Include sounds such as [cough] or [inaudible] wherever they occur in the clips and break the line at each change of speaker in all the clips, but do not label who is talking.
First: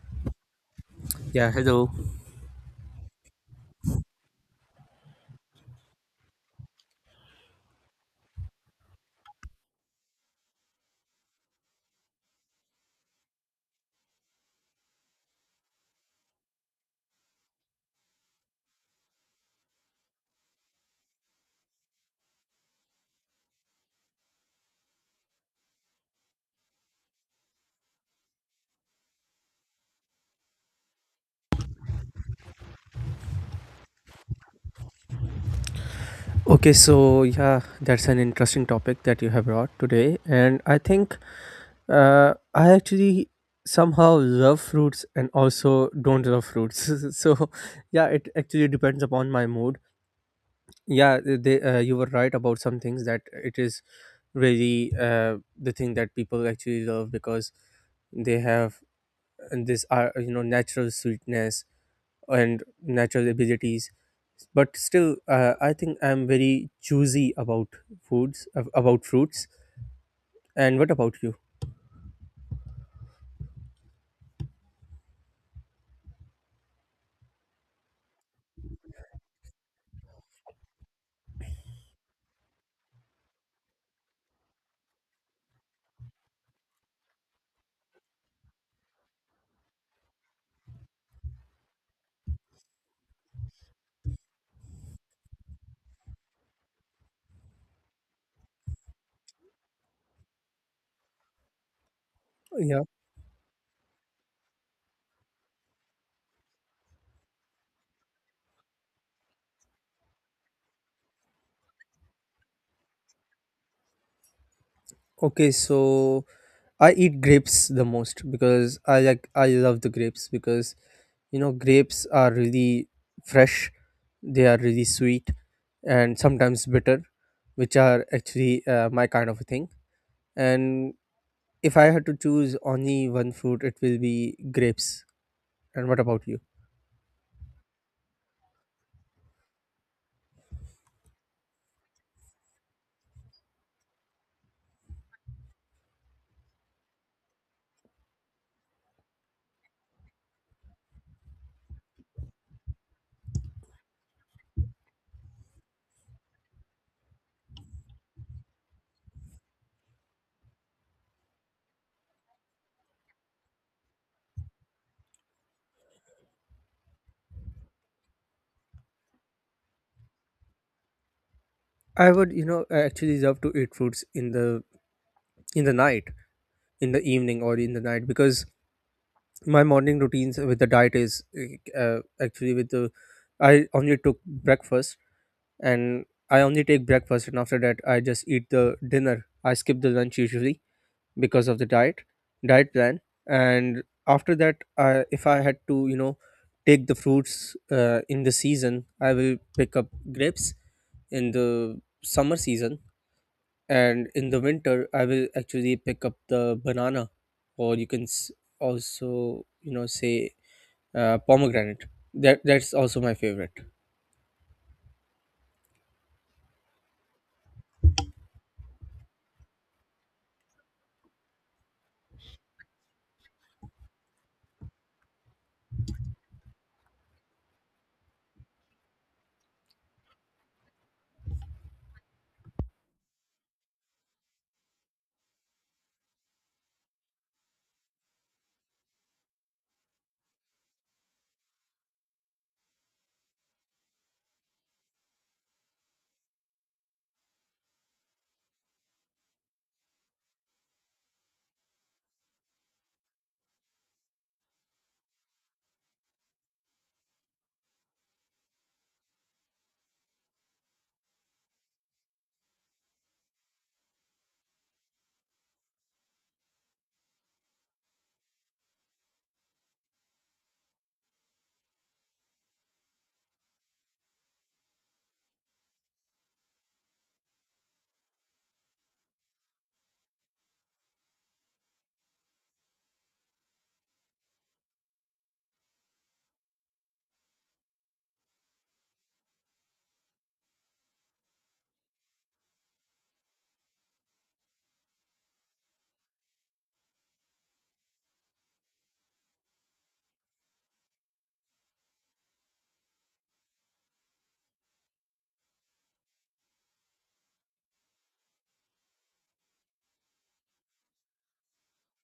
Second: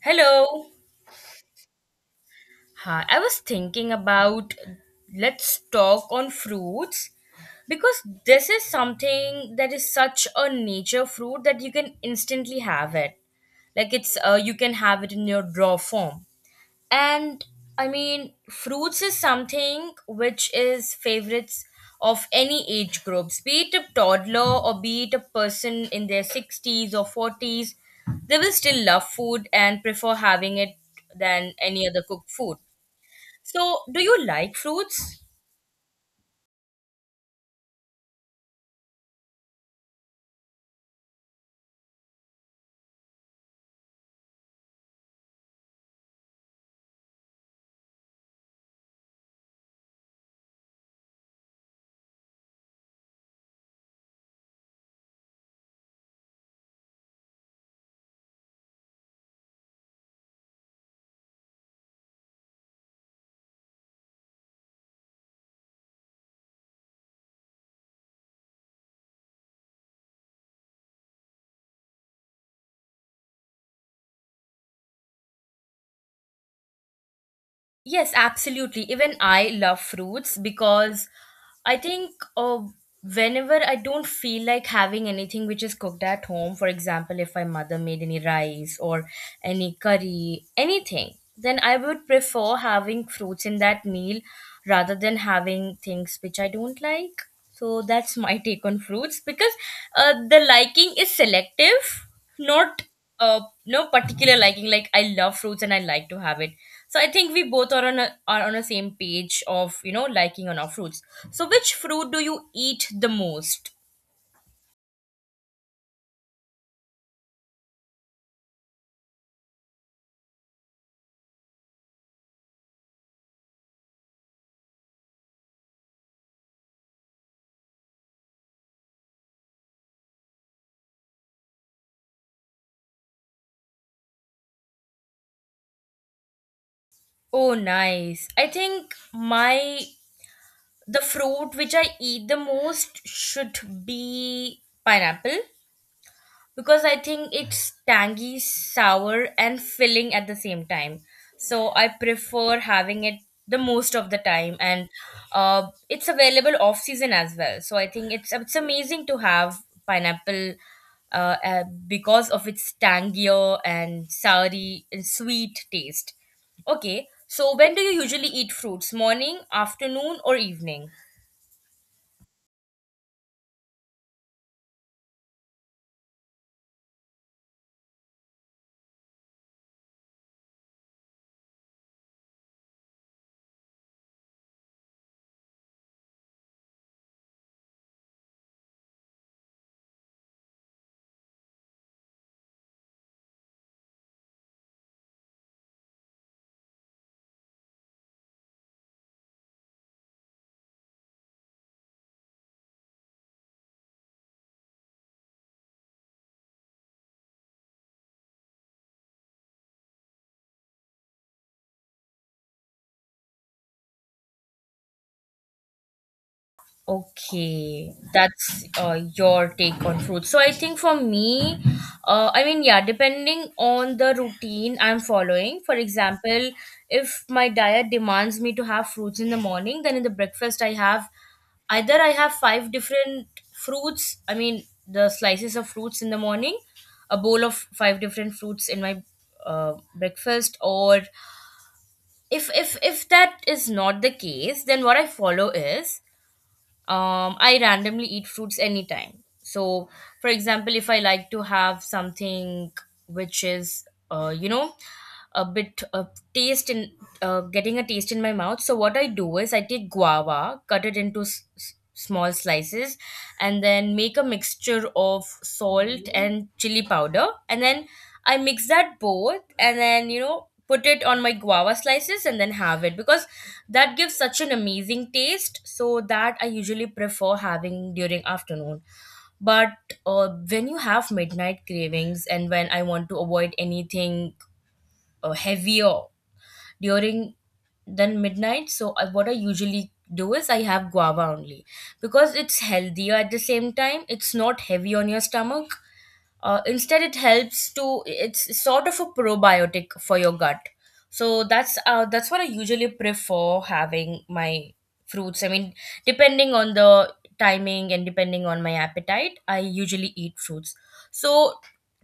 Hello.
Yeah, hello.
Hi, I was thinking about, let's talk on fruits because this is something that is such a nature fruit that you can instantly have it. Like, it's you can have it in your raw form, and I mean fruits is something which is favorites of any age groups, be it a toddler or be it a person in their 60s or 40s. They will still love food and prefer having it than any other cooked food. So do you like fruits?
Okay, so yeah, that's an interesting topic that you have brought today. And I think I actually somehow love fruits and also don't love fruits. [laughs] So yeah, it actually depends upon my mood. Yeah, you were right about some things. That it is really the thing that people actually love, because they have this natural sweetness and natural abilities. But still I think I'm very choosy about about fruits. And what about you?
Yes, absolutely. Even I love fruits because I think whenever I don't feel like having anything which is cooked at home. For example, if my mother made any rice or any curry, anything, then I would prefer having fruits in that meal rather than having things which I don't like. So that's my [laughs] take on fruits because the liking is selective, not
Yeah,
no particular liking. Like, I love fruits and I like to have it. So I think we both are on a are on the same page of, you know, liking on our fruits. So which fruit do you eat the most?
okay, so I eat grapes the most because I love the grapes, because you know grapes are really fresh, they are really sweet and sometimes bitter, which are actually my kind of a thing. And if I had to choose only one fruit, it will be grapes. And what about you?
Oh, nice. I think my, the fruit which I eat the most should be pineapple because I think it's tangy, sour, and filling at the same time. So I prefer having it the most of the time, and it's available off season as well. So I think it's amazing to have pineapple. Because of its tangier and soury and sweet taste. Okay, so when do you usually eat fruits? Morning, afternoon, or evening?
I would, you know, actually love to eat fruits in the in the night, in the evening, or in the night, because my morning routines with the diet is actually with the I only took breakfast and I only take breakfast, and after that I just eat the dinner. I skip the lunch usually because of the diet plan, and after that, I if I had to, you know, take the fruits in the season, I will pick up grapes in the summer season, and in the winter I will actually pick up the banana. Or you can also you know say pomegranate. That's also my favorite.
Okay, that's your take on fruit. So I think for me, I mean, yeah, depending on the routine I'm following. For example, if my diet demands me to have fruits in the morning, then in the breakfast I have, either I have five different fruits. I mean, the slices of fruits in the morning, a bowl of five different fruits in my breakfast, or if that is not the case, then what I follow is, I randomly eat fruits anytime. So, for example, if I like to have something which is, you know, a bit of taste in, getting a taste in my mouth, so what I do is I take guava, cut it into small slices, and then make a mixture of salt and chili powder, and then I mix that both, and then, you know, put it on my guava slices and then have it because that gives such an amazing taste, so that I usually prefer having during afternoon. But when you have midnight cravings and when I want to avoid anything heavier during, than midnight, so I, what I usually do is I have guava only because it's healthier. At the same time, it's not heavy on your stomach. Instead, it helps to, it's sort of a probiotic for your gut. So that's what I usually prefer having my fruits. I mean, depending on the timing and depending on my appetite, I usually eat fruits. So,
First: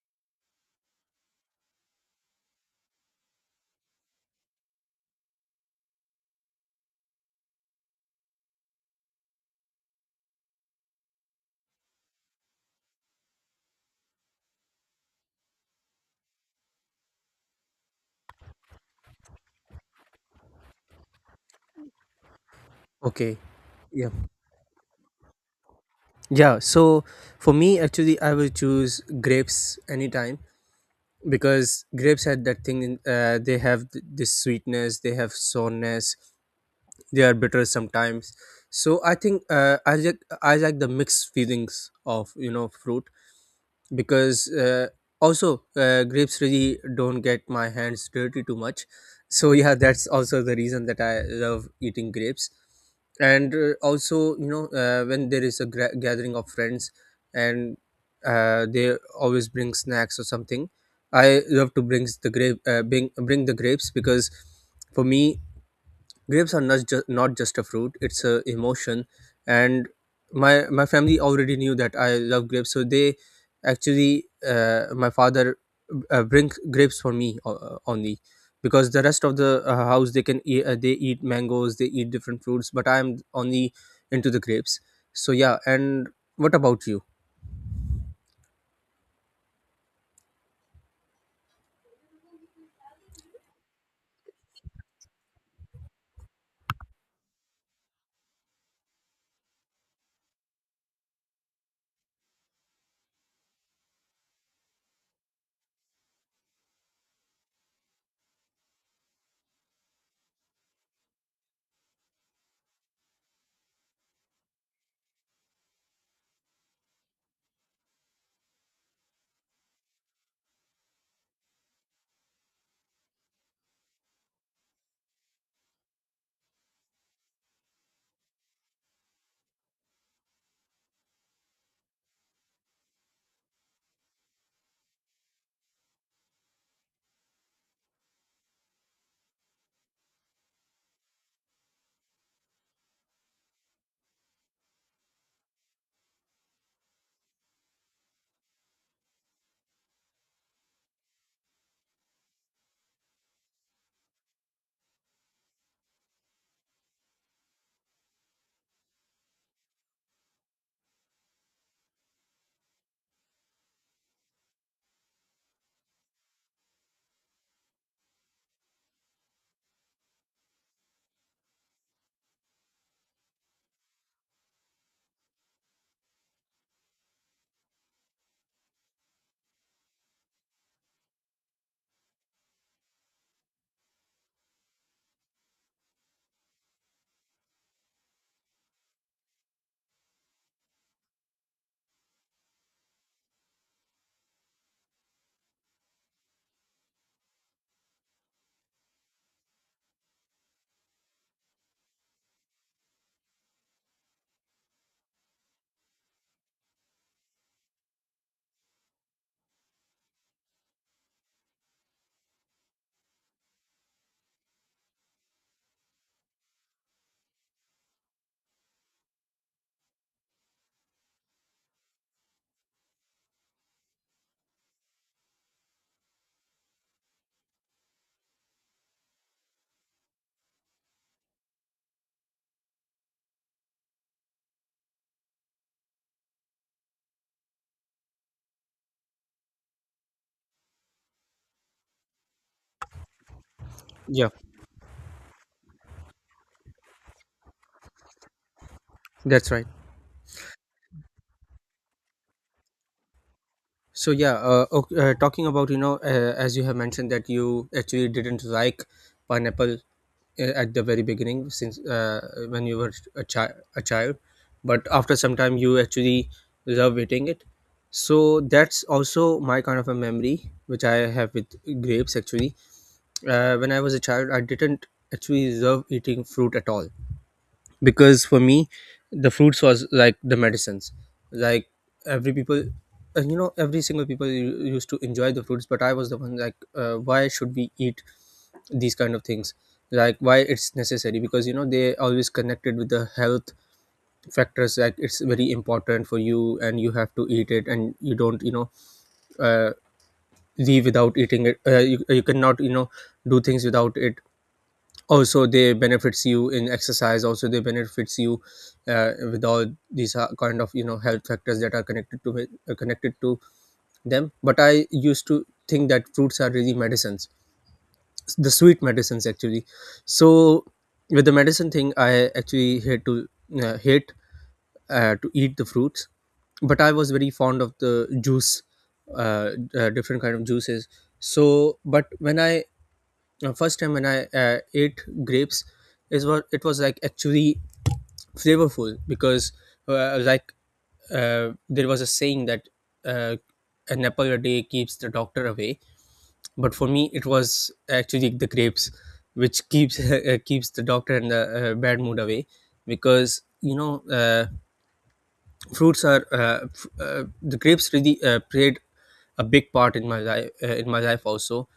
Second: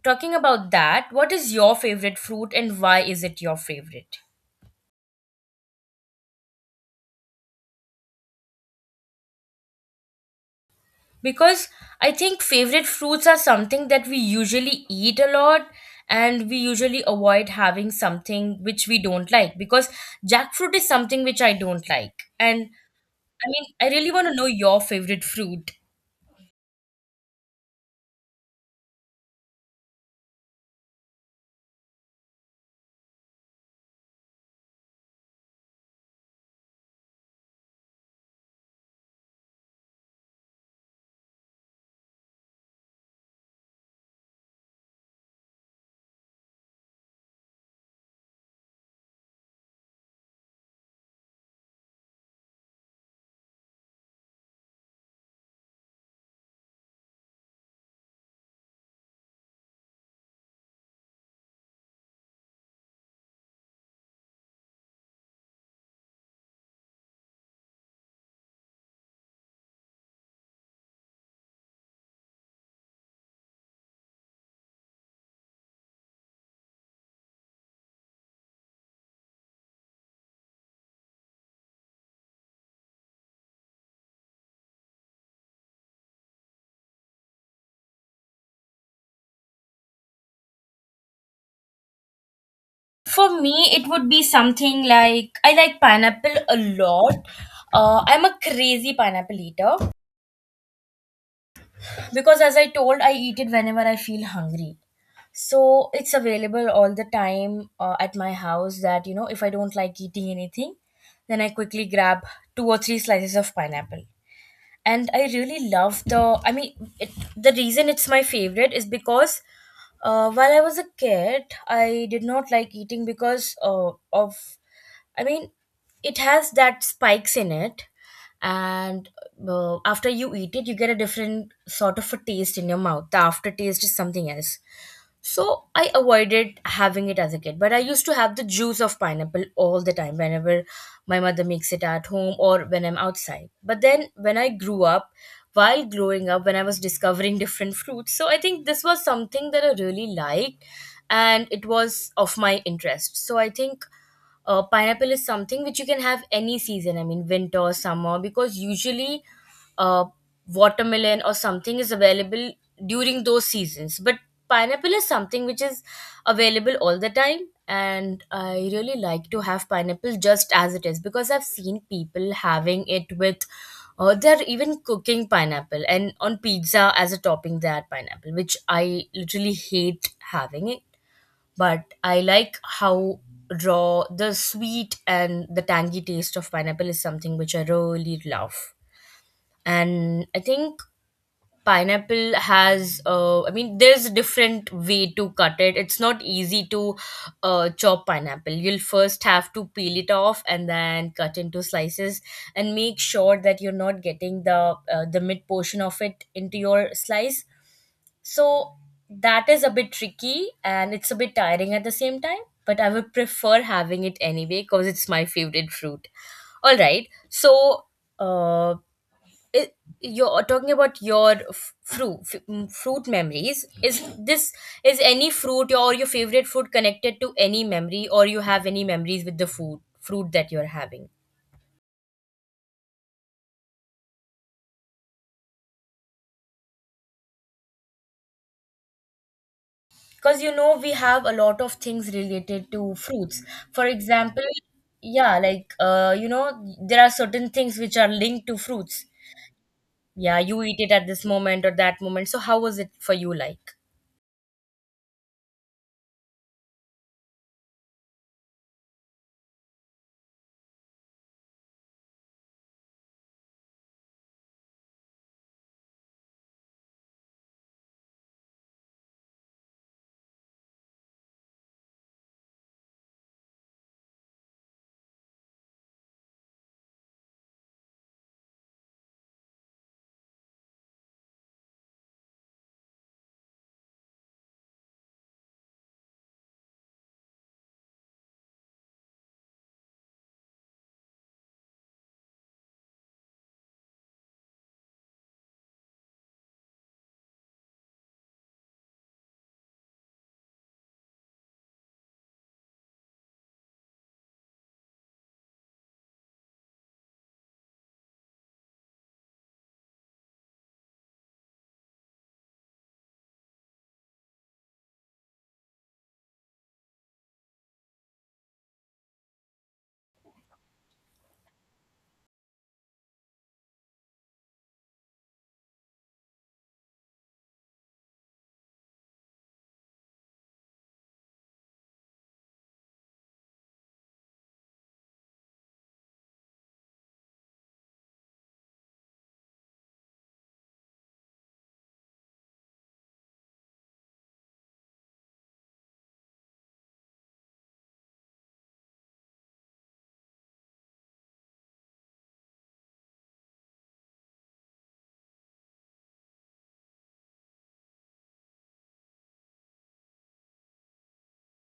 talking about that, what is your favorite fruit and why is it your favorite? Because I think favorite fruits are something that we usually eat a lot, and we usually avoid having something which we don't like, because jackfruit is something which I don't like. And I
Okay.
mean, I
Yeah.
really want to know your favorite fruit.
Yeah. So for me, actually, I will choose grapes anytime because grapes had that thing. They have this sweetness. They have sourness. They are bitter sometimes. So I think I like the mixed feelings of you know fruit. Because also grapes really don't get my hands dirty too much. So [laughs] yeah, that's also the reason that I love eating grapes. And also you know when there is a gathering of friends and they always bring snacks or something, I love to bring the grape bring, bring the grapes. Because for me, grapes are not just a fruit, it's a emotion. And my family already knew that I love grapes, so they actually my father bring grapes for me only. Because the rest of the house they can eat, they eat mangoes, they eat different fruits, but I am only into the grapes. So yeah, and what about you?
For me, it would be something like, I like pineapple a lot. I'm a crazy pineapple eater because, as I told, I eat it whenever I feel hungry. So it's available all the time at my house, that, you know, if I don't like eating anything, then I quickly grab two or three slices of pineapple, and I really love the, I mean, it, the reason it's my favorite is because while I was a kid, I did not like eating because of, I mean, it has that spikes in it, and after you eat it, you get a different sort of a taste in your mouth. The aftertaste is something else. So I avoided having it as a kid, but I used to have the juice of pineapple all the time whenever my mother makes it at home or when I'm outside. But then when I grew up, while growing up, when I was discovering different fruits, so I think this was something that I really liked, and it was of my interest. So I think pineapple is something which you can have any season, I mean winter or summer, because usually uh, watermelon or something is available during those seasons, but pineapple is something which is available all the time. And I really like to have pineapple just as it is, because I've seen people having it with, or they're even cooking pineapple, and on pizza as a topping they add pineapple, which I literally hate having. But I like how raw the sweet and the tangy taste of pineapple is, something which I really love. And I think pineapple has, I mean, there's a different way to cut it. It's not easy to chop pineapple. You'll first have to peel it off and then cut into slices, and make sure that you're not getting the mid portion of it into your slice. So that is a bit tricky, and it's a bit tiring at the same time, but I would prefer having it anyway because it's my favorite fruit. All right. So uh, it, you're talking about your fruit fruit memories. Is this, is any fruit or your favorite fruit connected to any memory, or you have any memories with the food fruit that you're having? Because, you know, we have a lot of things related to fruits. For
Yeah,
example, yeah, like you know, there are certain things which are linked to fruits.
that's right.
Yeah, you eat it at this moment or that moment. So how was it for you, like?
So yeah, talking about you know as you have mentioned that you actually didn't like pineapple at the very beginning since when you were a child, but after some time you actually love eating it. So that's also my kind of a memory which I have with grapes actually. When I was a child, I didn't actually love eating fruit at all, because for me the fruits was like the medicines. Like every people every single people used to enjoy the fruits, but I was the one like why should we eat these kind of things? Like why it's necessary, because you know they always connected with the health factors, like it's very important for you and you have to eat it, and you don't you know uh, leave without eating it. You cannot you know do things without it. Also they benefits you in exercise, also they benefits you with all these kind of you know health factors that are connected to connected to them. But I used to think that fruits are really medicines, the sweet medicines actually. So with the medicine thing, I actually hate to hate to eat the fruits. But I was very fond of the juice, uh, different kind of juices. So but when I first time when I ate grapes, is what it was like actually flavorful. Because uh, like there was a saying that uh, an apple a day keeps the doctor away, but for me it was actually the grapes which keeps [laughs] keeps the doctor and the bad mood away. Because you know fruits are the grapes really played a big part in my life, also.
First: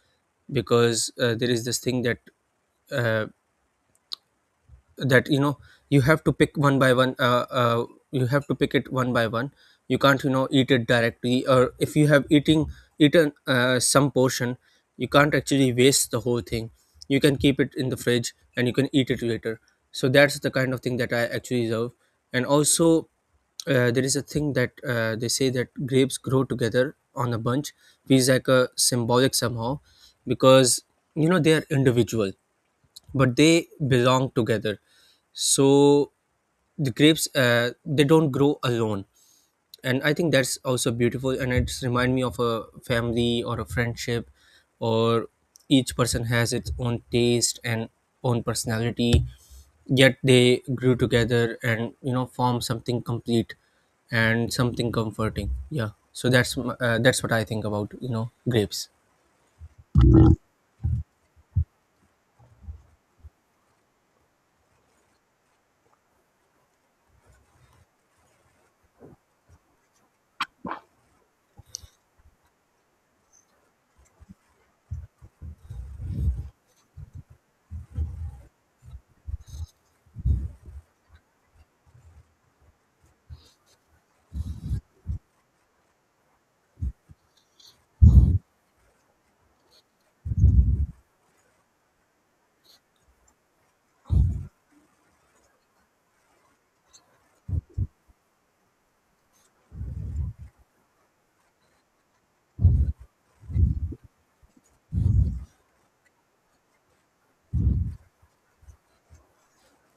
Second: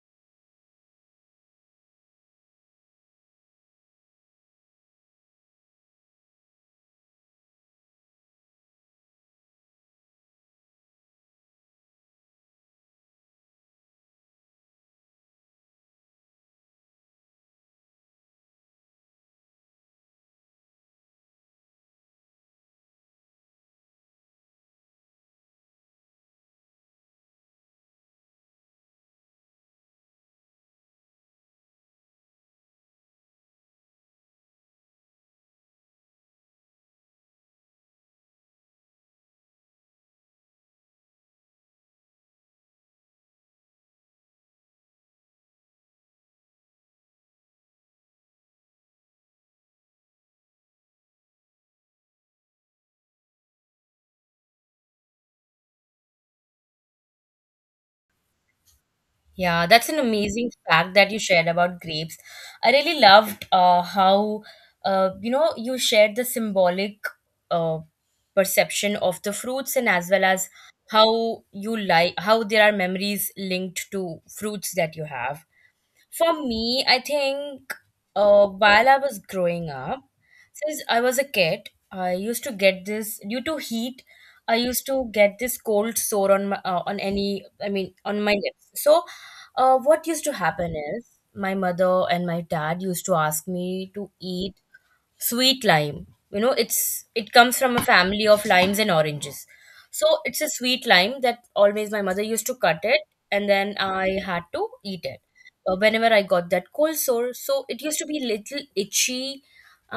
Because there is this thing that uh, you know you have to pick one by one, you have to pick it one by one. You can't you know eat it directly, or if you have eating eaten some portion, you can't actually waste the whole thing. You can keep it in the fridge and you can eat it later. So that's the kind of thing that I actually love. And also there is a thing that they say that grapes grow together on a bunch, feels like a symbolic somehow. Because you know they are individual, but they belong together. So the grapes they don't grow alone. And I think that's also beautiful, and it's remind me of a family or a friendship, or each person has its own taste and own personality, yet they grew together and you know form something complete and something comforting. Yeah, so that's what I think about you know grapes.
Yeah, that's an amazing fact that you shared about grapes. I really loved how, you know, you shared the symbolic uh, perception of the fruits, and as well as how you like how there are memories linked to fruits that you have. For me, I think while I was growing up, since I was a kid, I used to get this due to heat. I used to get this cold sore on my on any, I mean on my lips. So, what used to happen is my mother and my dad used to ask me to eat sweet lime. You know, it's it comes from a family of limes and oranges. So it's a sweet lime that always my mother used to cut it, and then I had to eat it. Whenever I got that cold sore, so it used to be little itchy.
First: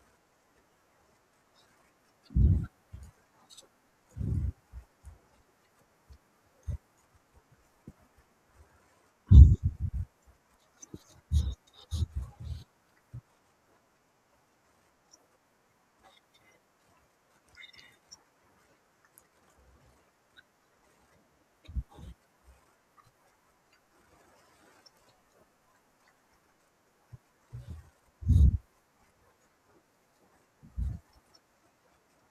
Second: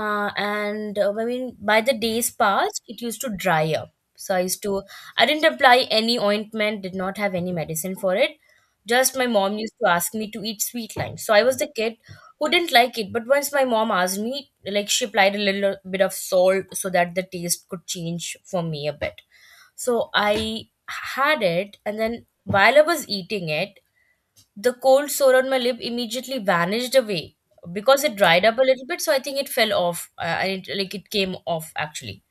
And I mean, by the days passed, it used to dry up. So I used to, I didn't apply any ointment, did not have any medicine for it. Just my mom used to ask me to eat sweet lime. So I was the kid, wouldn't like it. But once my mom asked me, like, she applied a little bit of salt so that the taste could change for me a bit. So I had it, and then while I was eating it, the cold sore on my lip immediately vanished away because it dried up a little bit, so I think it fell off. And it, like, it came off actually.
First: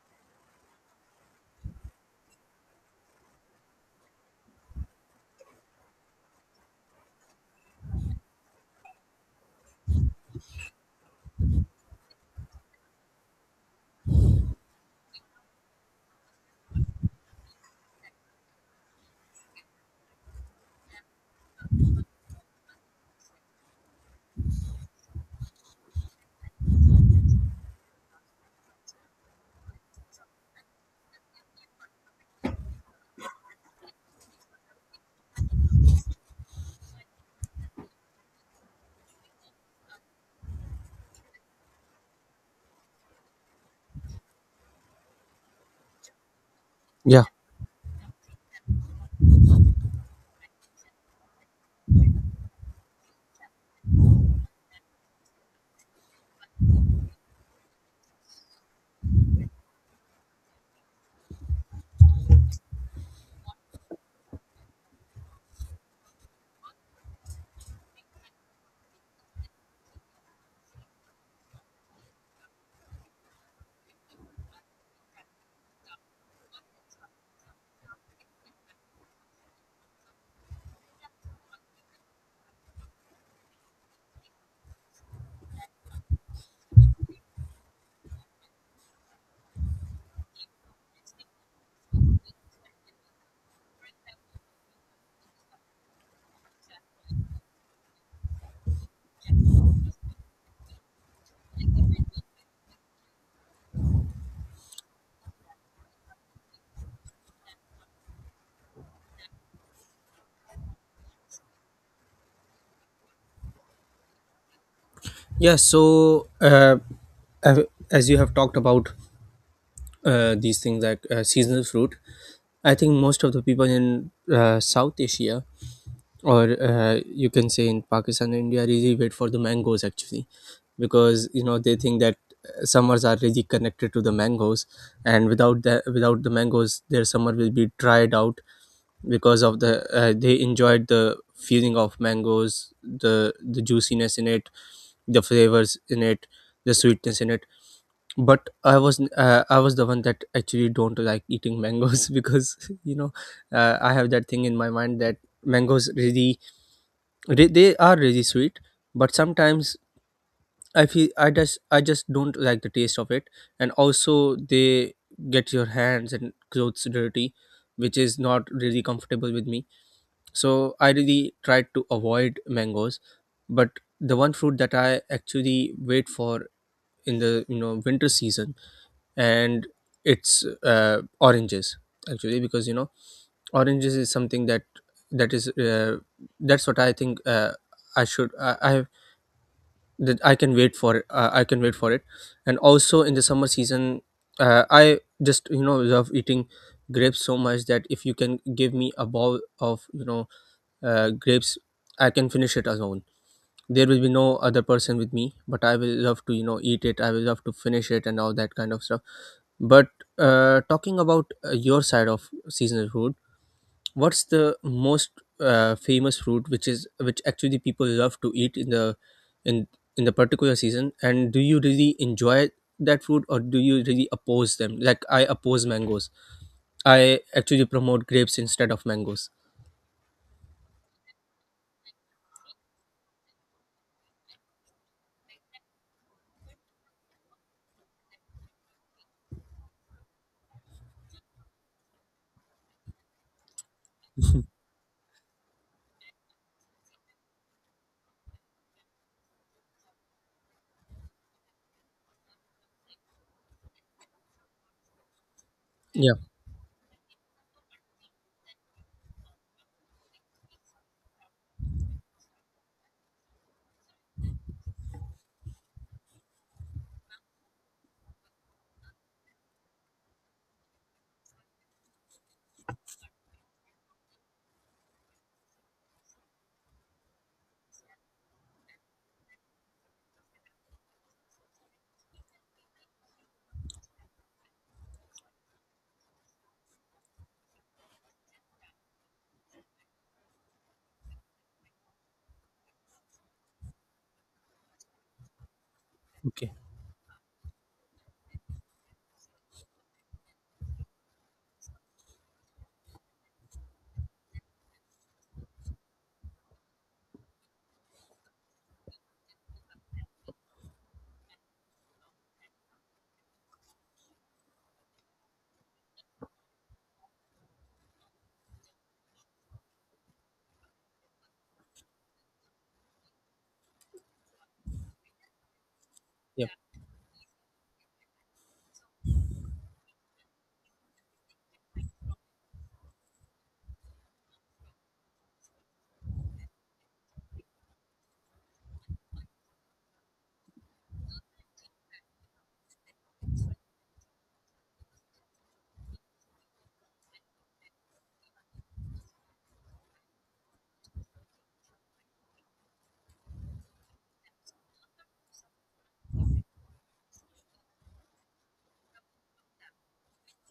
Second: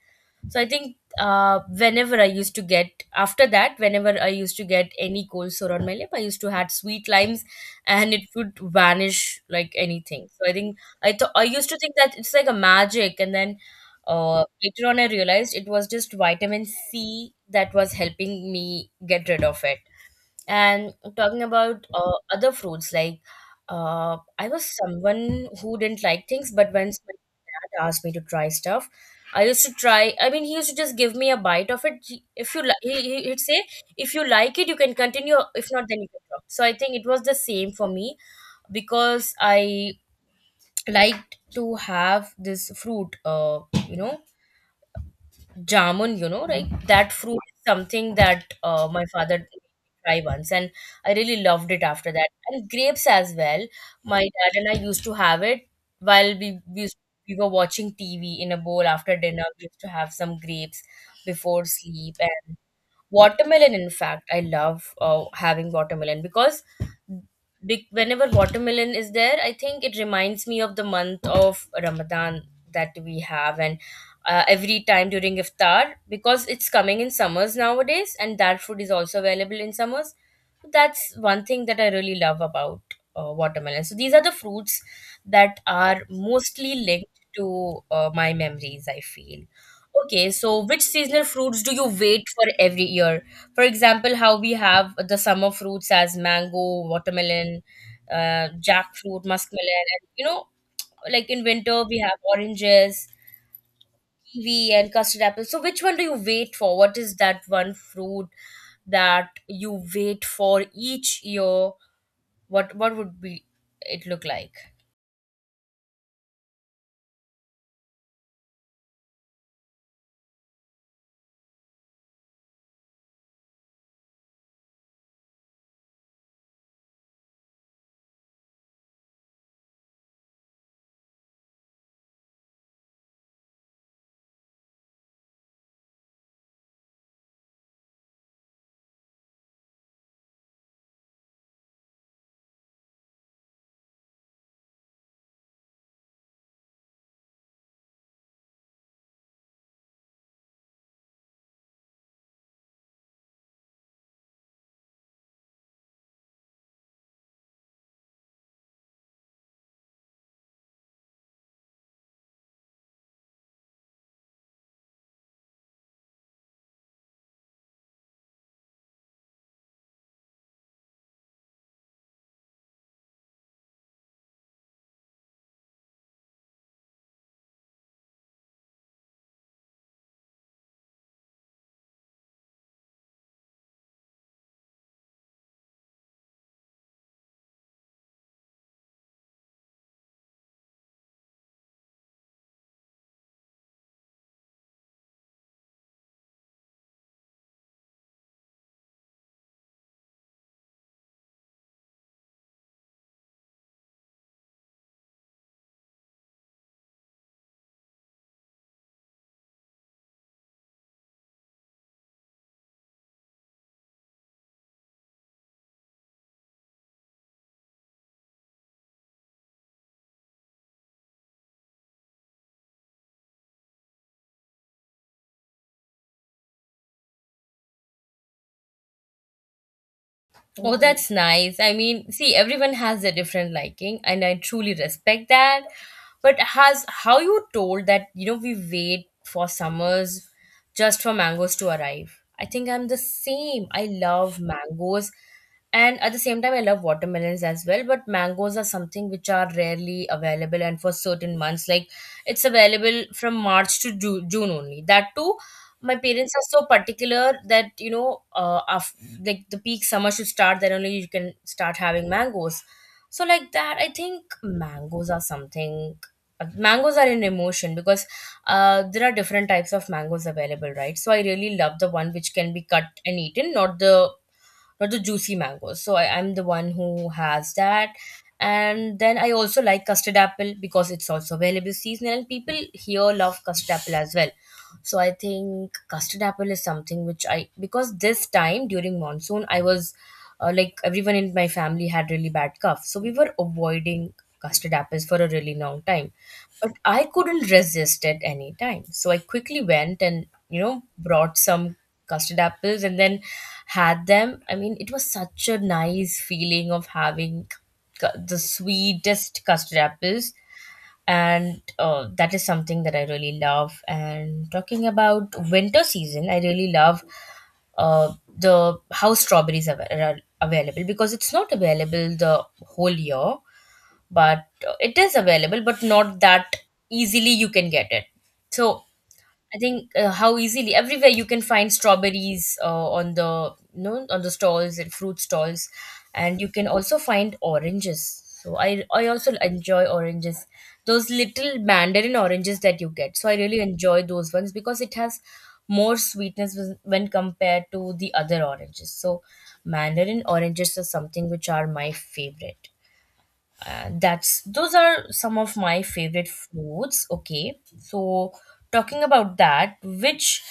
So I think whenever I used to get after that, whenever I used to get any cold sore on my lip, I used to add sweet limes, and it would vanish like anything. So I think, I thought, I used to think that it's like a magic, and then later on I realized it was just vitamin C that was helping me get rid of it. And talking about other fruits, like, I was someone who didn't like things, but once my dad asked me to try stuff, I used to try. I mean, he used to just give me a bite of it. He, if you like, he'd say, if you like it, you can continue. If not, then you can stop. So I think it was the same for me because I liked to have this fruit. You know jamun, like that fruit is something that my father made me try once, and I really loved it after that. And grapes as well, my dad and I used to have it while we were watching TV in a bowl. After dinner, we used to have some grapes before sleep. And watermelon, in fact I love having watermelon because whenever watermelon is there, I think it reminds me of the month of Ramadan that we have. And every time during Iftar, because it's coming in summers nowadays and that food is also available in summers, that's one thing that I really love about watermelon. So these are the fruits that are mostly linked to my memories, I feel. Okay, so which seasonal fruits do you wait for every year? For example, how we have the summer fruits as mango, watermelon, jackfruit, muskmelon, and like in winter we have oranges, kiwi, and custard apple. So which one do you wait for? What is that one fruit that you wait for each year? What would be it look like?
Yeah, so as you have talked about these things like seasonal fruit, I think most of the people in South Asia, or you can say in Pakistan and India, really wait for the mangoes actually. Because you know they think that summers are really connected to the mangoes, and without the mangoes their summer will be dried out. Because of the they enjoyed the feeling of mangoes, the juiciness in it, the flavors in it, the sweetness in it. But I was the one that actually don't like eating mangoes. [laughs] Because you know I have that thing in my mind that mangoes really, they are really sweet. But sometimes I feel I just don't like the taste of it. And also they get your hands and clothes dirty, which is not really comfortable with me. So I really tried to avoid mangoes. But the one fruit that I actually wait for in the you know winter season, and it's oranges actually. Because you know oranges is something that is uh, that's what I think I have that I can wait for it, and also in the summer season, I just you know love eating grapes so much that if you can give me a bowl of you know grapes, I can finish it alone. There will be no other person with me, but I will love to you know eat it, I will love to finish it, and all that kind of stuff. But talking about your side of seasonal food, what's the most famous fruit which actually people love to eat in in the particular season? And do you really enjoy that fruit, or do you really oppose them? Like I oppose mangoes. I actually promote grapes instead of mangoes.
Oh, that's nice. I mean, see, everyone has a different liking, and I truly respect that. But has how you told that, you know, we wait for summers just for mangoes to arrive? I think I'm the same. I love
[laughs]
mangoes, and at the same time, I love watermelons as well. But mangoes are something which are rarely available, and for certain months, like it's available from March to June only. That too my
Yeah.
parents are so particular that, you know, after, like the peak summer should start, then only you can start having mangoes. So like that, I think mangoes are something, mangoes are an emotion because there are different types of mangoes available, right? So I really love the one which can be cut and eaten, not the not the juicy mangoes. So I'm the one who has that. And then I also like custard apple because it's also available seasonal and people here love custard apple as well. So I think custard apple is something which I, because this time during monsoon I was like everyone in my family had really bad cough. So we were avoiding custard apples for a really long time.
Okay.
But I couldn't resist at any time. So I quickly went and, you know, brought some custard apples and then had them. I mean, it was such a nice feeling of having the sweetest custard apples. And that is something that I really love. And talking about winter season, I really love the how strawberries are available because it's not available the whole year, but it is available but not
Yeah.
that easily you can get it. So I think how easily everywhere you can find strawberries on the, you know, on the stalls and fruit stalls, and you can also find oranges. So I also enjoy oranges, those little mandarin oranges that you get. So I really enjoy those ones because it has more sweetness when compared to the other oranges. So mandarin oranges are something which are my favorite. That's those are some of my favorite fruits. Okay, so talking about that, which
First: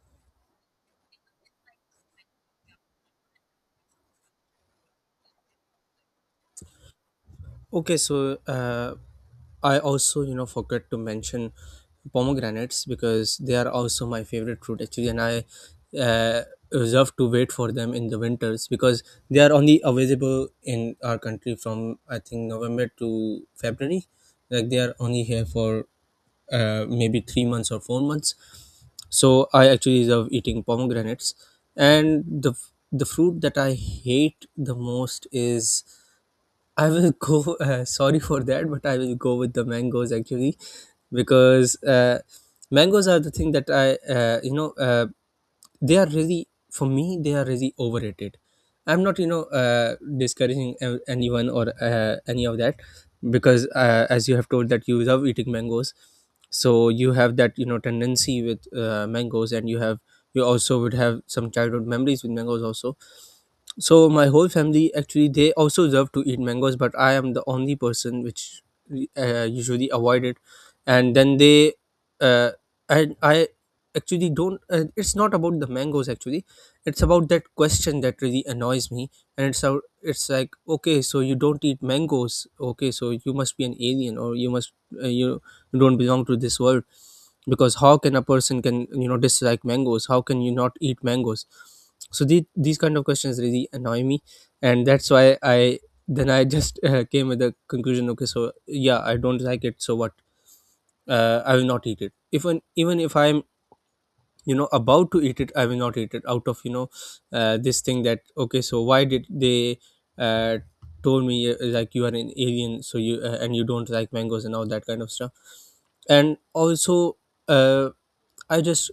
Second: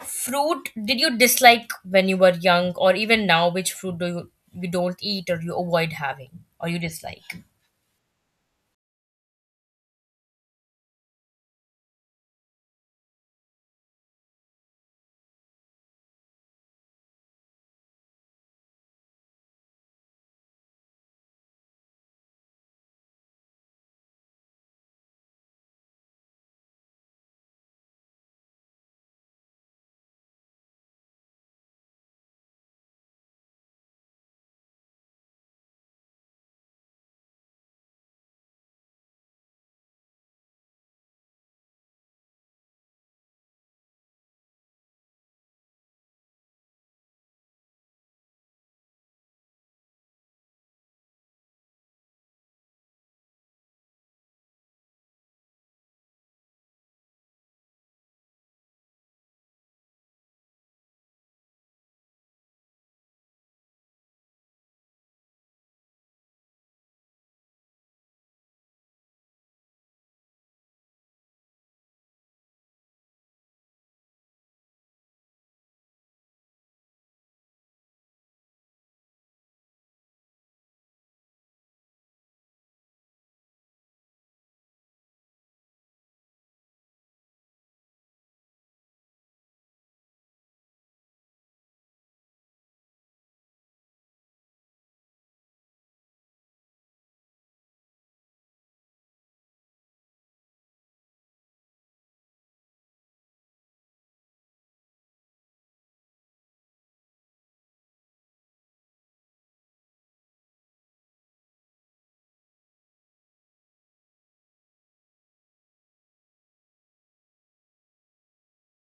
fruit did you dislike when you were young, or even now, which fruit do you you don't eat, or you avoid having, or you dislike?
Okay, so I also, you know, forgot to mention pomegranates, because they are also my favorite fruit actually, and I uh, reserve to wait for them in the winters. Because they are only available in our country from I think November to February. Like they are only here for maybe 3 months or 4 months. So I actually love eating pomegranates, and the fruit that I hate the most is I will go. [laughs] Sorry for that, but I will go with the mangoes actually. Because mangoes are the thing that I you know. They are really, for me, they are really overrated. I'm not, discouraging anyone or any of that, because as you have told that you love eating mangoes, so you have that, you know, tendency with mangoes, and you have, you also would have some childhood memories with mangoes also. So my whole family actually, they also love to eat mangoes, but I am the only person which usually avoid it. And then they uh, and i actually don't. It's not about the mangoes actually, it's about that question that really annoys me. And it's out, it's like, okay, so you don't eat mangoes, okay, so you must be an alien, or you must, you don't belong to this world. Because how can a person can, you know, dislike mangoes, how can you not eat mangoes? So these kind of questions really annoy me. And that's why I just [laughs] came with the conclusion, okay, so yeah, I don't like it, so what? I will not eat it, even if I'm, you know, about to eat it, I will not eat it out of, you know, this thing that, okay, so why did they uh, told me, like, you are an alien, so you, and you don't like mangoes and all that kind of stuff. And also, uh, I just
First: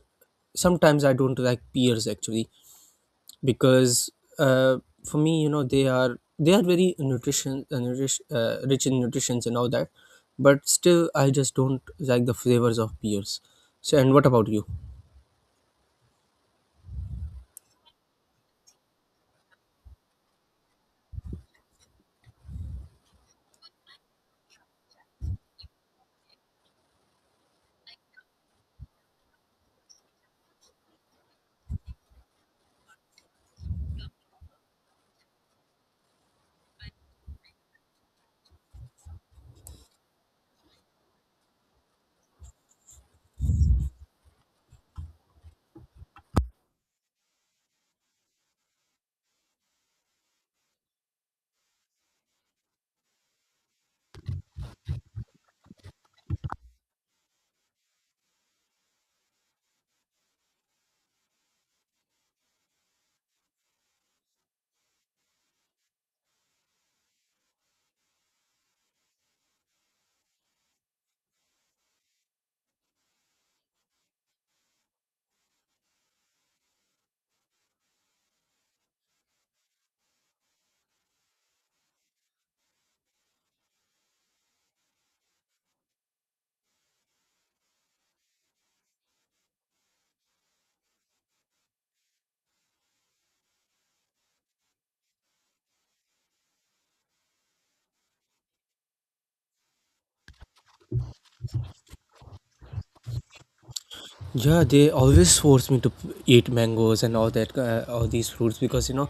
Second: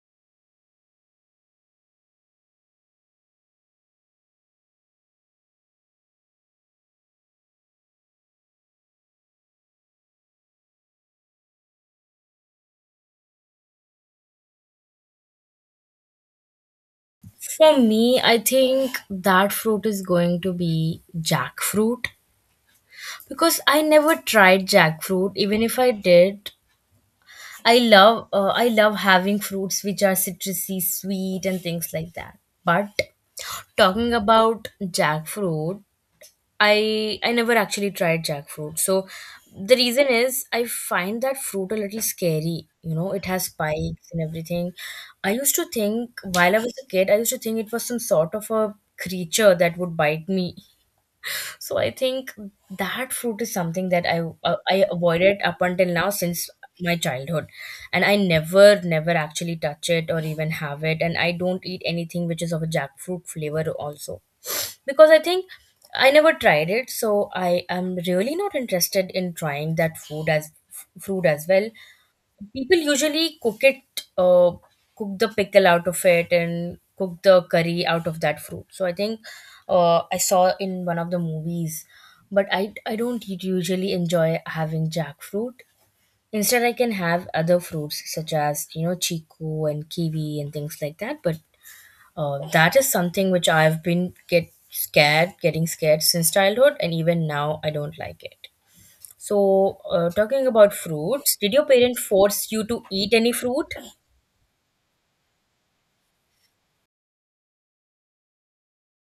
sometimes I don't like pears actually, because, uh, for me, you know, they are very nutrition, nourish, rich in nutritions and all that, but still I just don't like the flavors of pears. So, and what about you?
For me, I think that fruit is going to be jackfruit because I never tried jackfruit. Even if I did, I love having fruits which are citrusy, sweet, and things like that. But talking about jackfruit, I never actually tried jackfruit. So the reason is I find that fruit a little scary. You know, it has spikes and everything. I used to think, while I was a kid, I used to think it was some sort of a creature that would bite me. So I think that fruit is something that I avoided up until now since my childhood, and I never actually touch it or even have it, and I don't eat anything which is of a jackfruit flavor also, because I think I never tried it, so I am really not interested in trying that food as fruit as well. People usually cook it, uh, cook the pickle out of it, and cook the curry out of that fruit. So I think I saw in one of the movies, but I don't usually enjoy having jackfruit. Instead, I can have other fruits such as, you know, chiku and kiwi and things like that. But that is something which I've been get scared, getting scared since childhood, and even now I don't like it. So, talking about fruits, did your parent force you to eat any fruit?
Yeah, they always force me to eat mangoes and all that, all these fruits, because, you know,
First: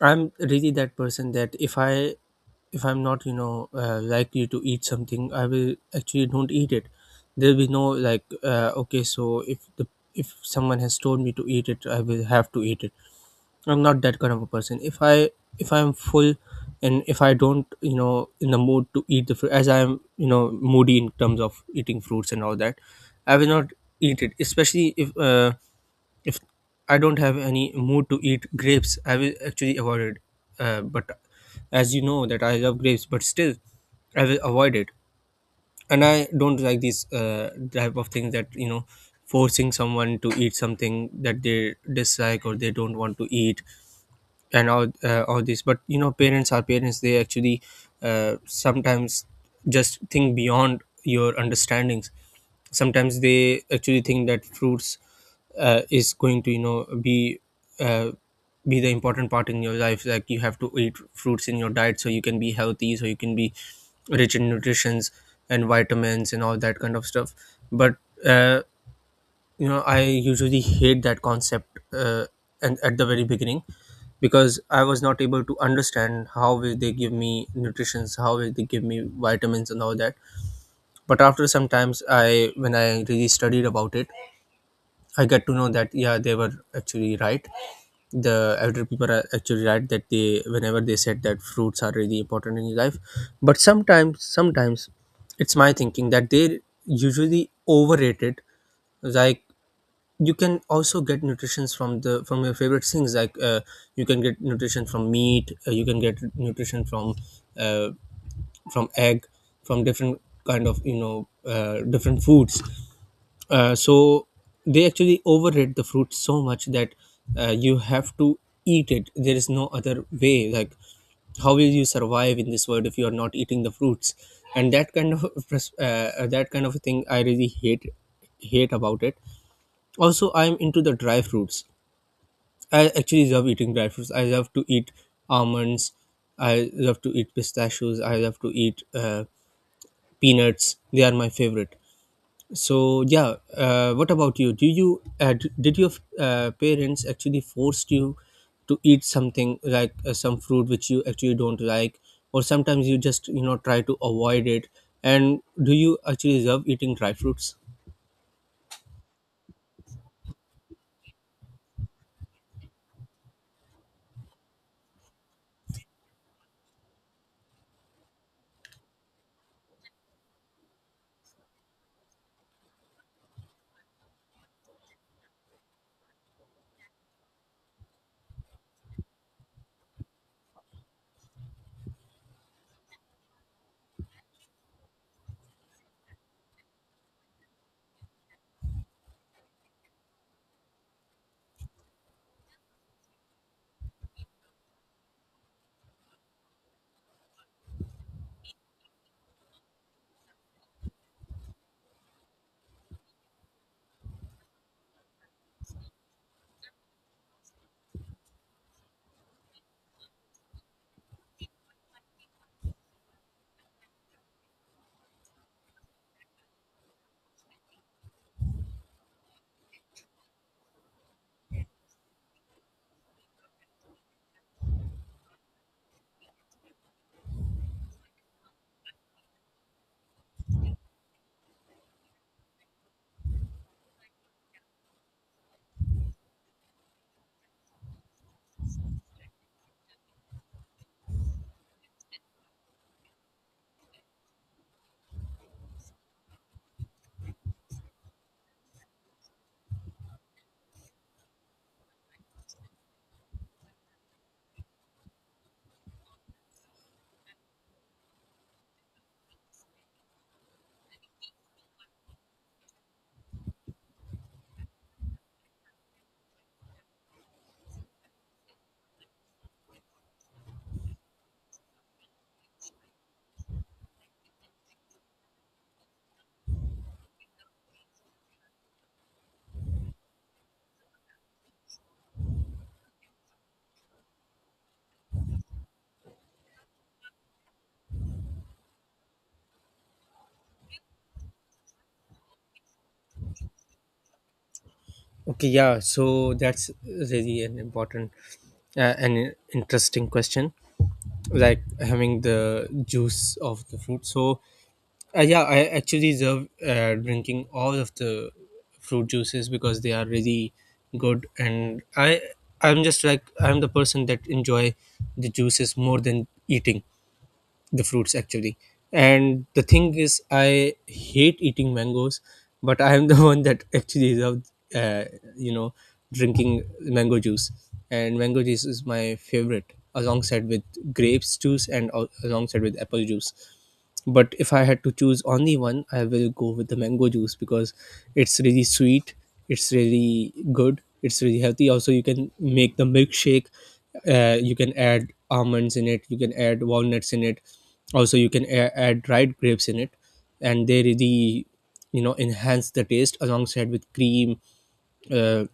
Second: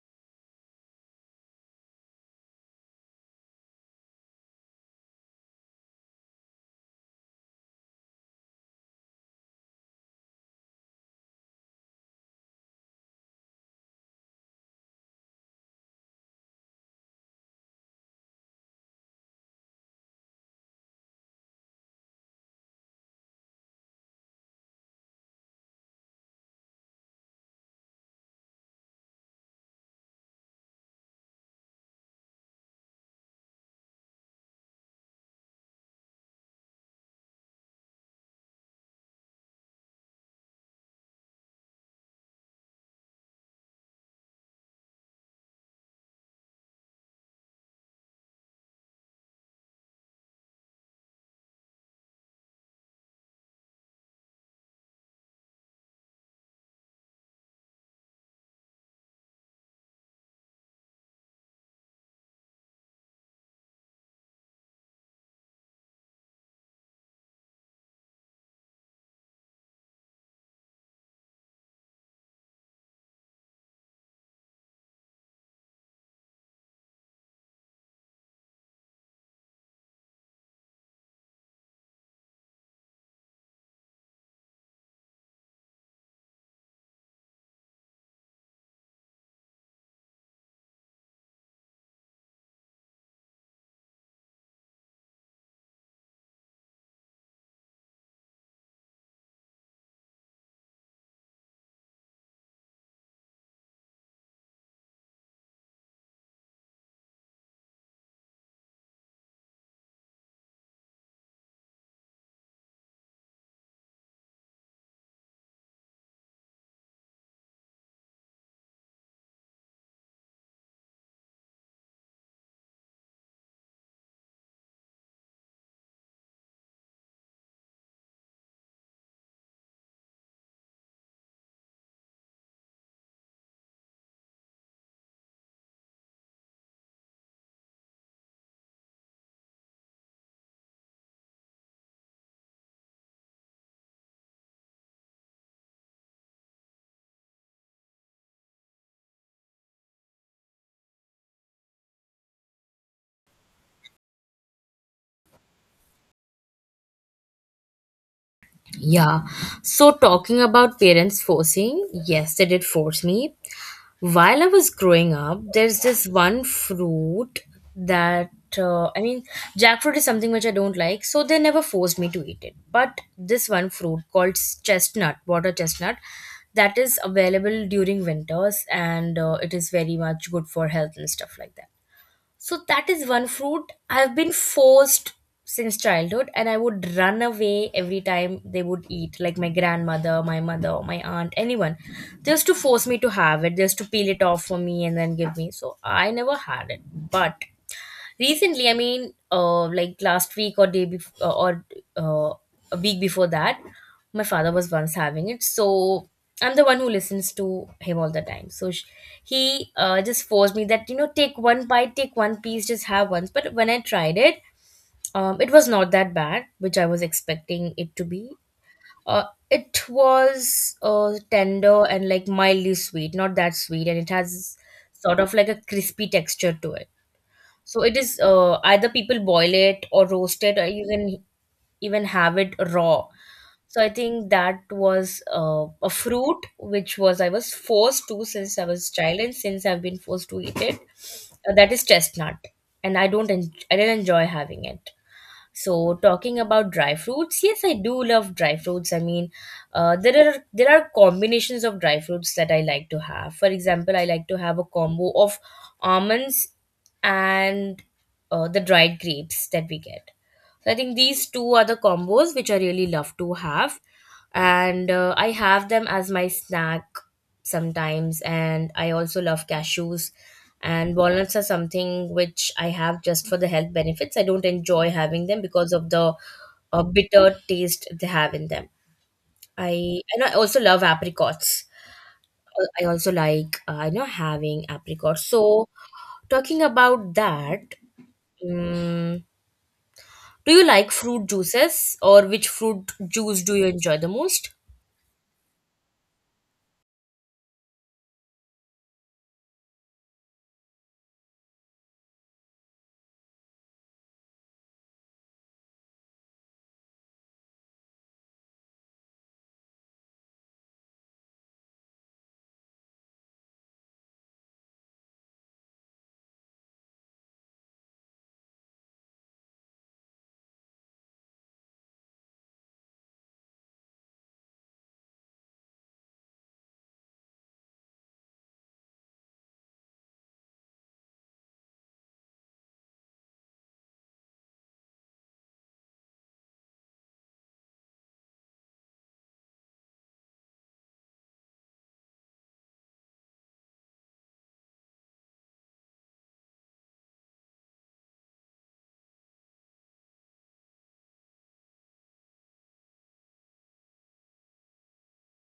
I'm really that person that if I'm not, likely to eat something, I will actually don't eat it. There'll be no like, okay, so if someone has told me to eat it, I will have to eat it. I'm not that kind of a person. If I'm full and if I don't, you know, in the mood to eat the fruit, as I'm, you know, moody in terms of eating fruits and all that, I will not eat it. Especially if I don't have any mood to eat grapes, I will actually avoid it. But as you know that I love grapes, but still, I will avoid it. And I don't like these type of things that, you know, forcing someone to eat something that they dislike or they don't want to eat and all this. But you know, parents are parents, they actually sometimes just think beyond your understandings. Sometimes they actually think that fruits is going to, you know, be, uh, be the important part in your life, like you have to eat fruits in your diet so you can be healthy, so you can be rich in nutritions and vitamins and all that kind of stuff. But uh, you know, I usually hate that concept, and at the very beginning, because I was not able to understand, how will they give me nutritions, how will they give me vitamins and all that. But after some times, I when I really studied about it, I got to know that yeah, they were actually right. The elder people are actually right, that they, whenever they said that fruits are really important in your life. But sometimes it's my thinking that they usually overrated, like you can also get nutrition from the, from your favorite things, like you can get nutrition from meat, you can get nutrition from, uh, from egg, from different kind of, you know, different foods. So they actually overrate the fruit so much that, you have to eat it, there is no other way, like how will you survive in this world if you are not eating the fruits? And that kind of [laughs] that kind of thing I really hate about it. Also, I'm into the dry fruits. I actually love eating dry fruits. I love to eat almonds, I love to eat pistachios, I love to eat peanuts, they are my favorite. So yeah, what about you, do you did your parents actually forced you to eat something, like some fruit which you actually don't like, or sometimes you just, you know, try to avoid it? And do you actually love eating dry fruits?
Yeah. So talking about parents forcing, yes, they did force me. While I was growing up, there's this one fruit that I mean, jackfruit is something which I don't like, so they never forced me to eat it. But this one fruit called chestnut, water chestnut, that is available during winters, and it is very much good for health and stuff like that. So that is one fruit I've been forced since childhood, and I would run away every time they would eat, like my grandmother, my mother, my aunt, anyone, just to force me to have it, just to peel it off for me and then give me. So I never had it, but recently, I mean, like last week or day before, or uh, a week before that, my father was once having it. So I'm the one who listens to him all the time. So he just forced me that, you know, take one bite, take one piece, just have once. But when I tried it, it was not that bad, which I was expecting it to be. Uh, it was tender and like mildly sweet, not that sweet, and it has sort of like a crispy texture to it. So it is either people boil it or roast it, or you can even have it raw. So I think that was a fruit which was I was forced to since I was child, and since I've been forced to eat it. That is chestnut, and I don't I didn't enjoy having it. So talking about dry fruits, yes, I do love dry fruits. I mean, there are combinations of dry fruits that I like to have. For example, I like to have a combo of almonds and the dried grapes that we get. So I think these two are the combos which I really love to have, and I have them as my snack sometimes. And I also love cashews, and walnuts are something which I have just for the health benefits. I don't enjoy having them because of the bitter taste they have in them. I and I also love apricots. I also like you know, having apricots. So talking about that, um, do you like fruit juices, or which fruit juice do you enjoy the most?
Okay, yeah, so that's really an important and interesting question, like having the juice of the fruit. So, yeah, I actually love drinking all of the fruit juices, because they are really good, and I'm just like, I'm the person that enjoy the juices more than eating the fruits actually. And the thing is, I hate eating mangoes, but I am the [laughs] one that actually love, uh, you know, drinking mango juice. And mango juice is my favorite, alongside with grapes juice, and alongside with apple juice. But if I had to choose only one, I will go with the mango juice, because it's really sweet, it's really good, it's really healthy. Also, you can make the milkshake. You can add almonds in it, you can add walnuts in it. Also, you can add dried grapes in it, and they really, you know, enhance the taste, alongside with cream, uh,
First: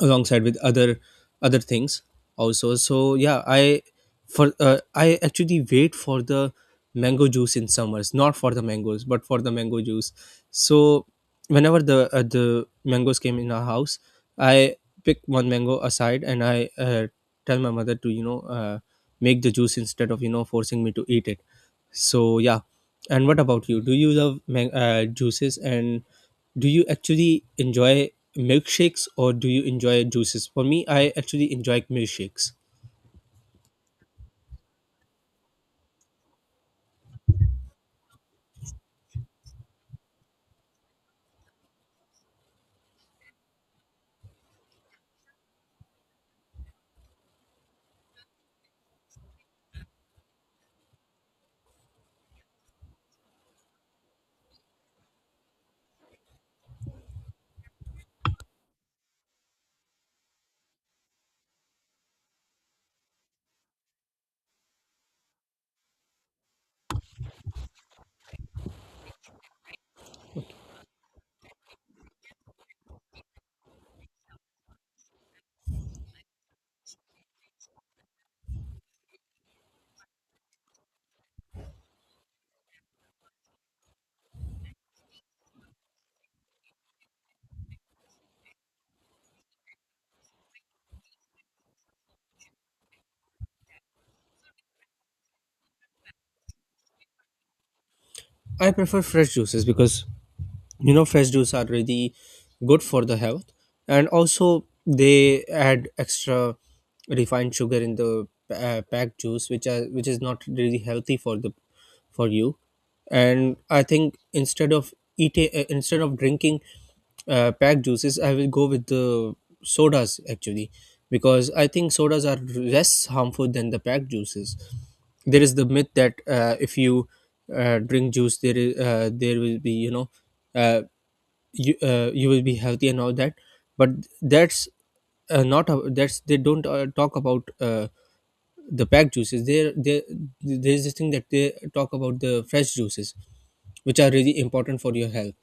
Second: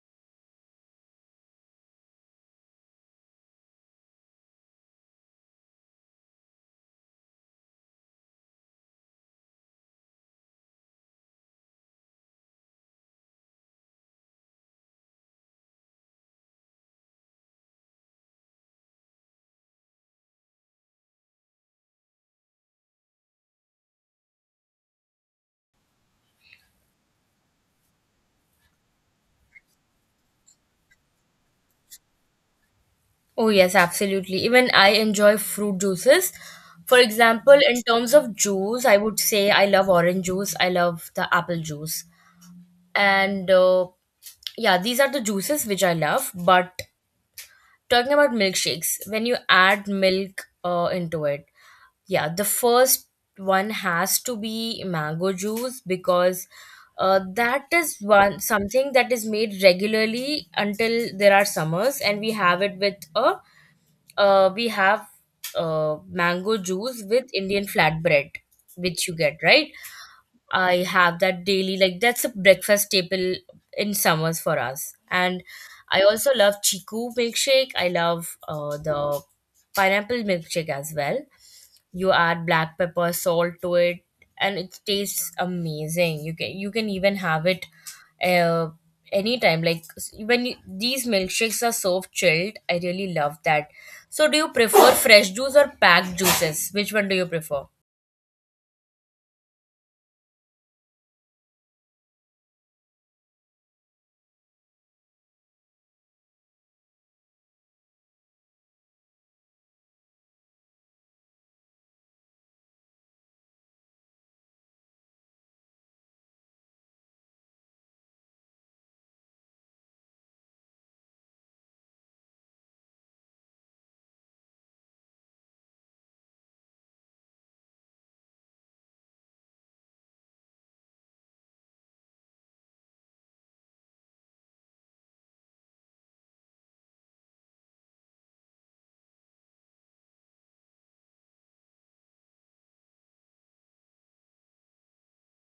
alongside with other things also. So yeah, I actually wait for the mango juice in summers, not for the mangoes, but for the mango juice. So whenever the mangoes came in our house, I pick one mango aside, and I tell my mother to, you know, make the juice, instead of, you know, forcing me to eat it. So yeah, and what about you, do you love juices, and do you actually enjoy milkshakes, or do you enjoy juices? For me, I actually enjoy milkshakes.
Oh, yes, absolutely. Even I enjoy fruit juices. For example, in terms of juice, I would say I love orange juice, I love the apple juice. And yeah, these are the juices which I love. But talking about milkshakes, when you add milk into it, yeah, the first one has to be mango juice because that is one something that is made regularly until there are summers, and we have it with a we have mango juice with Indian flatbread, which you get, right? I have that daily. Like that's a breakfast staple in summers for us. And I also love chiku milkshake. I love the pineapple milkshake as well. You add black pepper, salt to it, and it tastes amazing. You can even have it uh, anytime. Like when you, these milkshakes are so chilled, I really love that. So, do you prefer fresh juice or packed juices? Which one do you prefer?
I prefer fresh juices, because, you know, fresh juice are really good for the health. And also, they add extra refined sugar in the packed juice, which are, which is not really healthy for the for you. And I think, instead of eating instead of drinking packed juices, I will go with the sodas actually, because I think sodas are less harmful than the packed juices. There is the myth that, if you drink juice, there is, there will be, you know, uh, you, you will be healthy and all that. But that's not that's, they don't talk about the packed juices. There, there is this thing that they talk about the fresh juices, which are really important for your health.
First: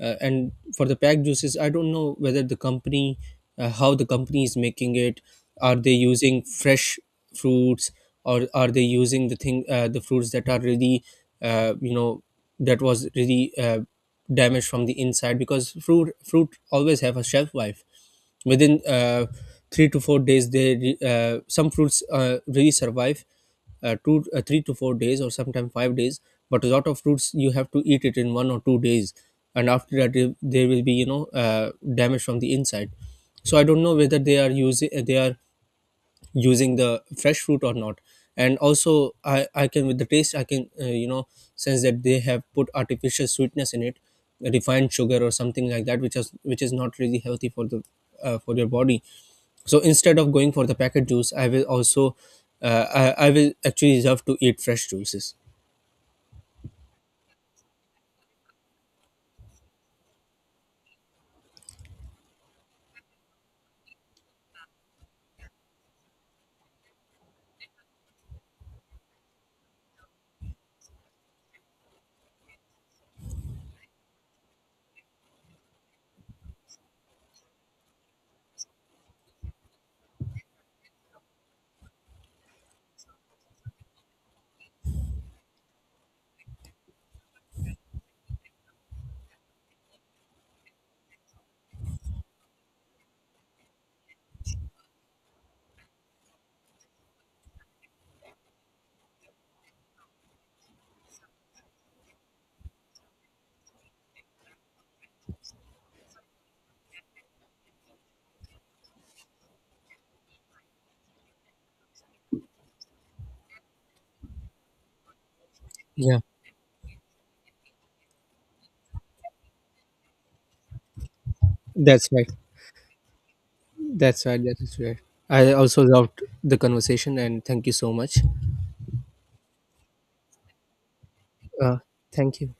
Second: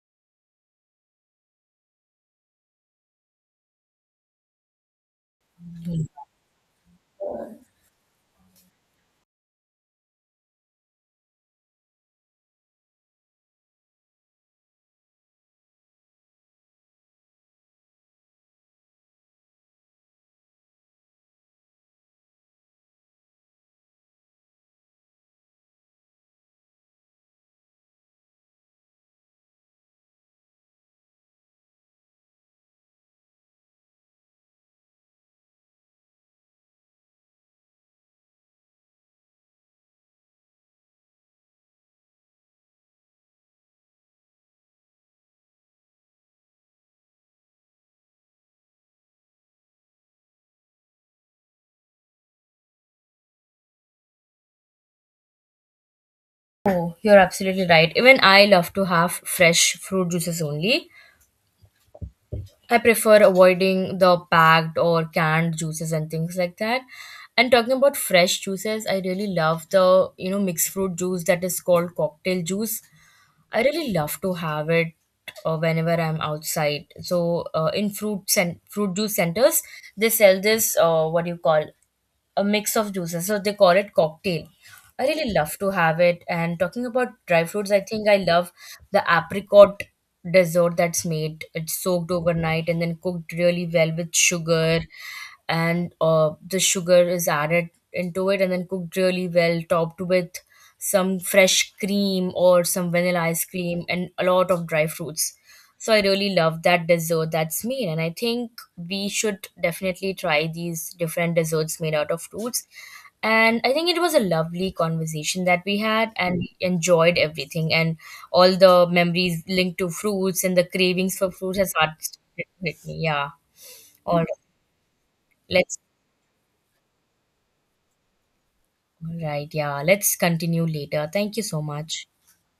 And for the packed juices, I don't know whether the company, how the company is making it. Are they using fresh fruits, or are they using the thing, the fruits that are really, you know, that was really damaged from the inside? Because fruit always have a shelf life. Within 3 to 4 days, they some fruits really survive two 3 to 4 days, or sometimes 5 days. But a lot of fruits you have to eat it in 1 or 2 days, and after that there will be, you know, damage from the inside. So I don't know whether they are using the fresh fruit or not. And also, I can, with the taste I can, you know, sense that they have put artificial sweetness in it, refined sugar or something like that, which is, which is not really healthy for the, for your body. So instead of going for the packet juice, I will also, I will actually love to eat fresh juices.
Oh, you're absolutely right. Even I love to have fresh fruit juices only. I prefer avoiding the packed or canned juices and things like that. And talking about fresh juices, I really love the, you know, mixed fruit juice that is called cocktail juice. I really love to have it whenever I'm outside. So, in fruit fruit juice centers, they sell this what do you call a mix of juices. So they call it cocktail. I really love to have it. And talking about dry fruits, I think I love the apricot dessert that's made. It's soaked overnight and then cooked really well with sugar, and the sugar is added into it and then cooked really well, topped with some fresh cream or some vanilla ice cream and a lot of dry fruits. So I really love that dessert that's made, and I think we should definitely try these different desserts made out of fruits. And I think it was a lovely conversation that we had,
Yeah,
and we enjoyed everything and all the memories linked to fruits and the cravings for fruits has
that's right
started with me. Yeah. All right.
that is right. I
Let's.
also loved the conversation, and thank you so much.
All right. Yeah. Let's continue later. Thank you so
uh,
much.
thank you.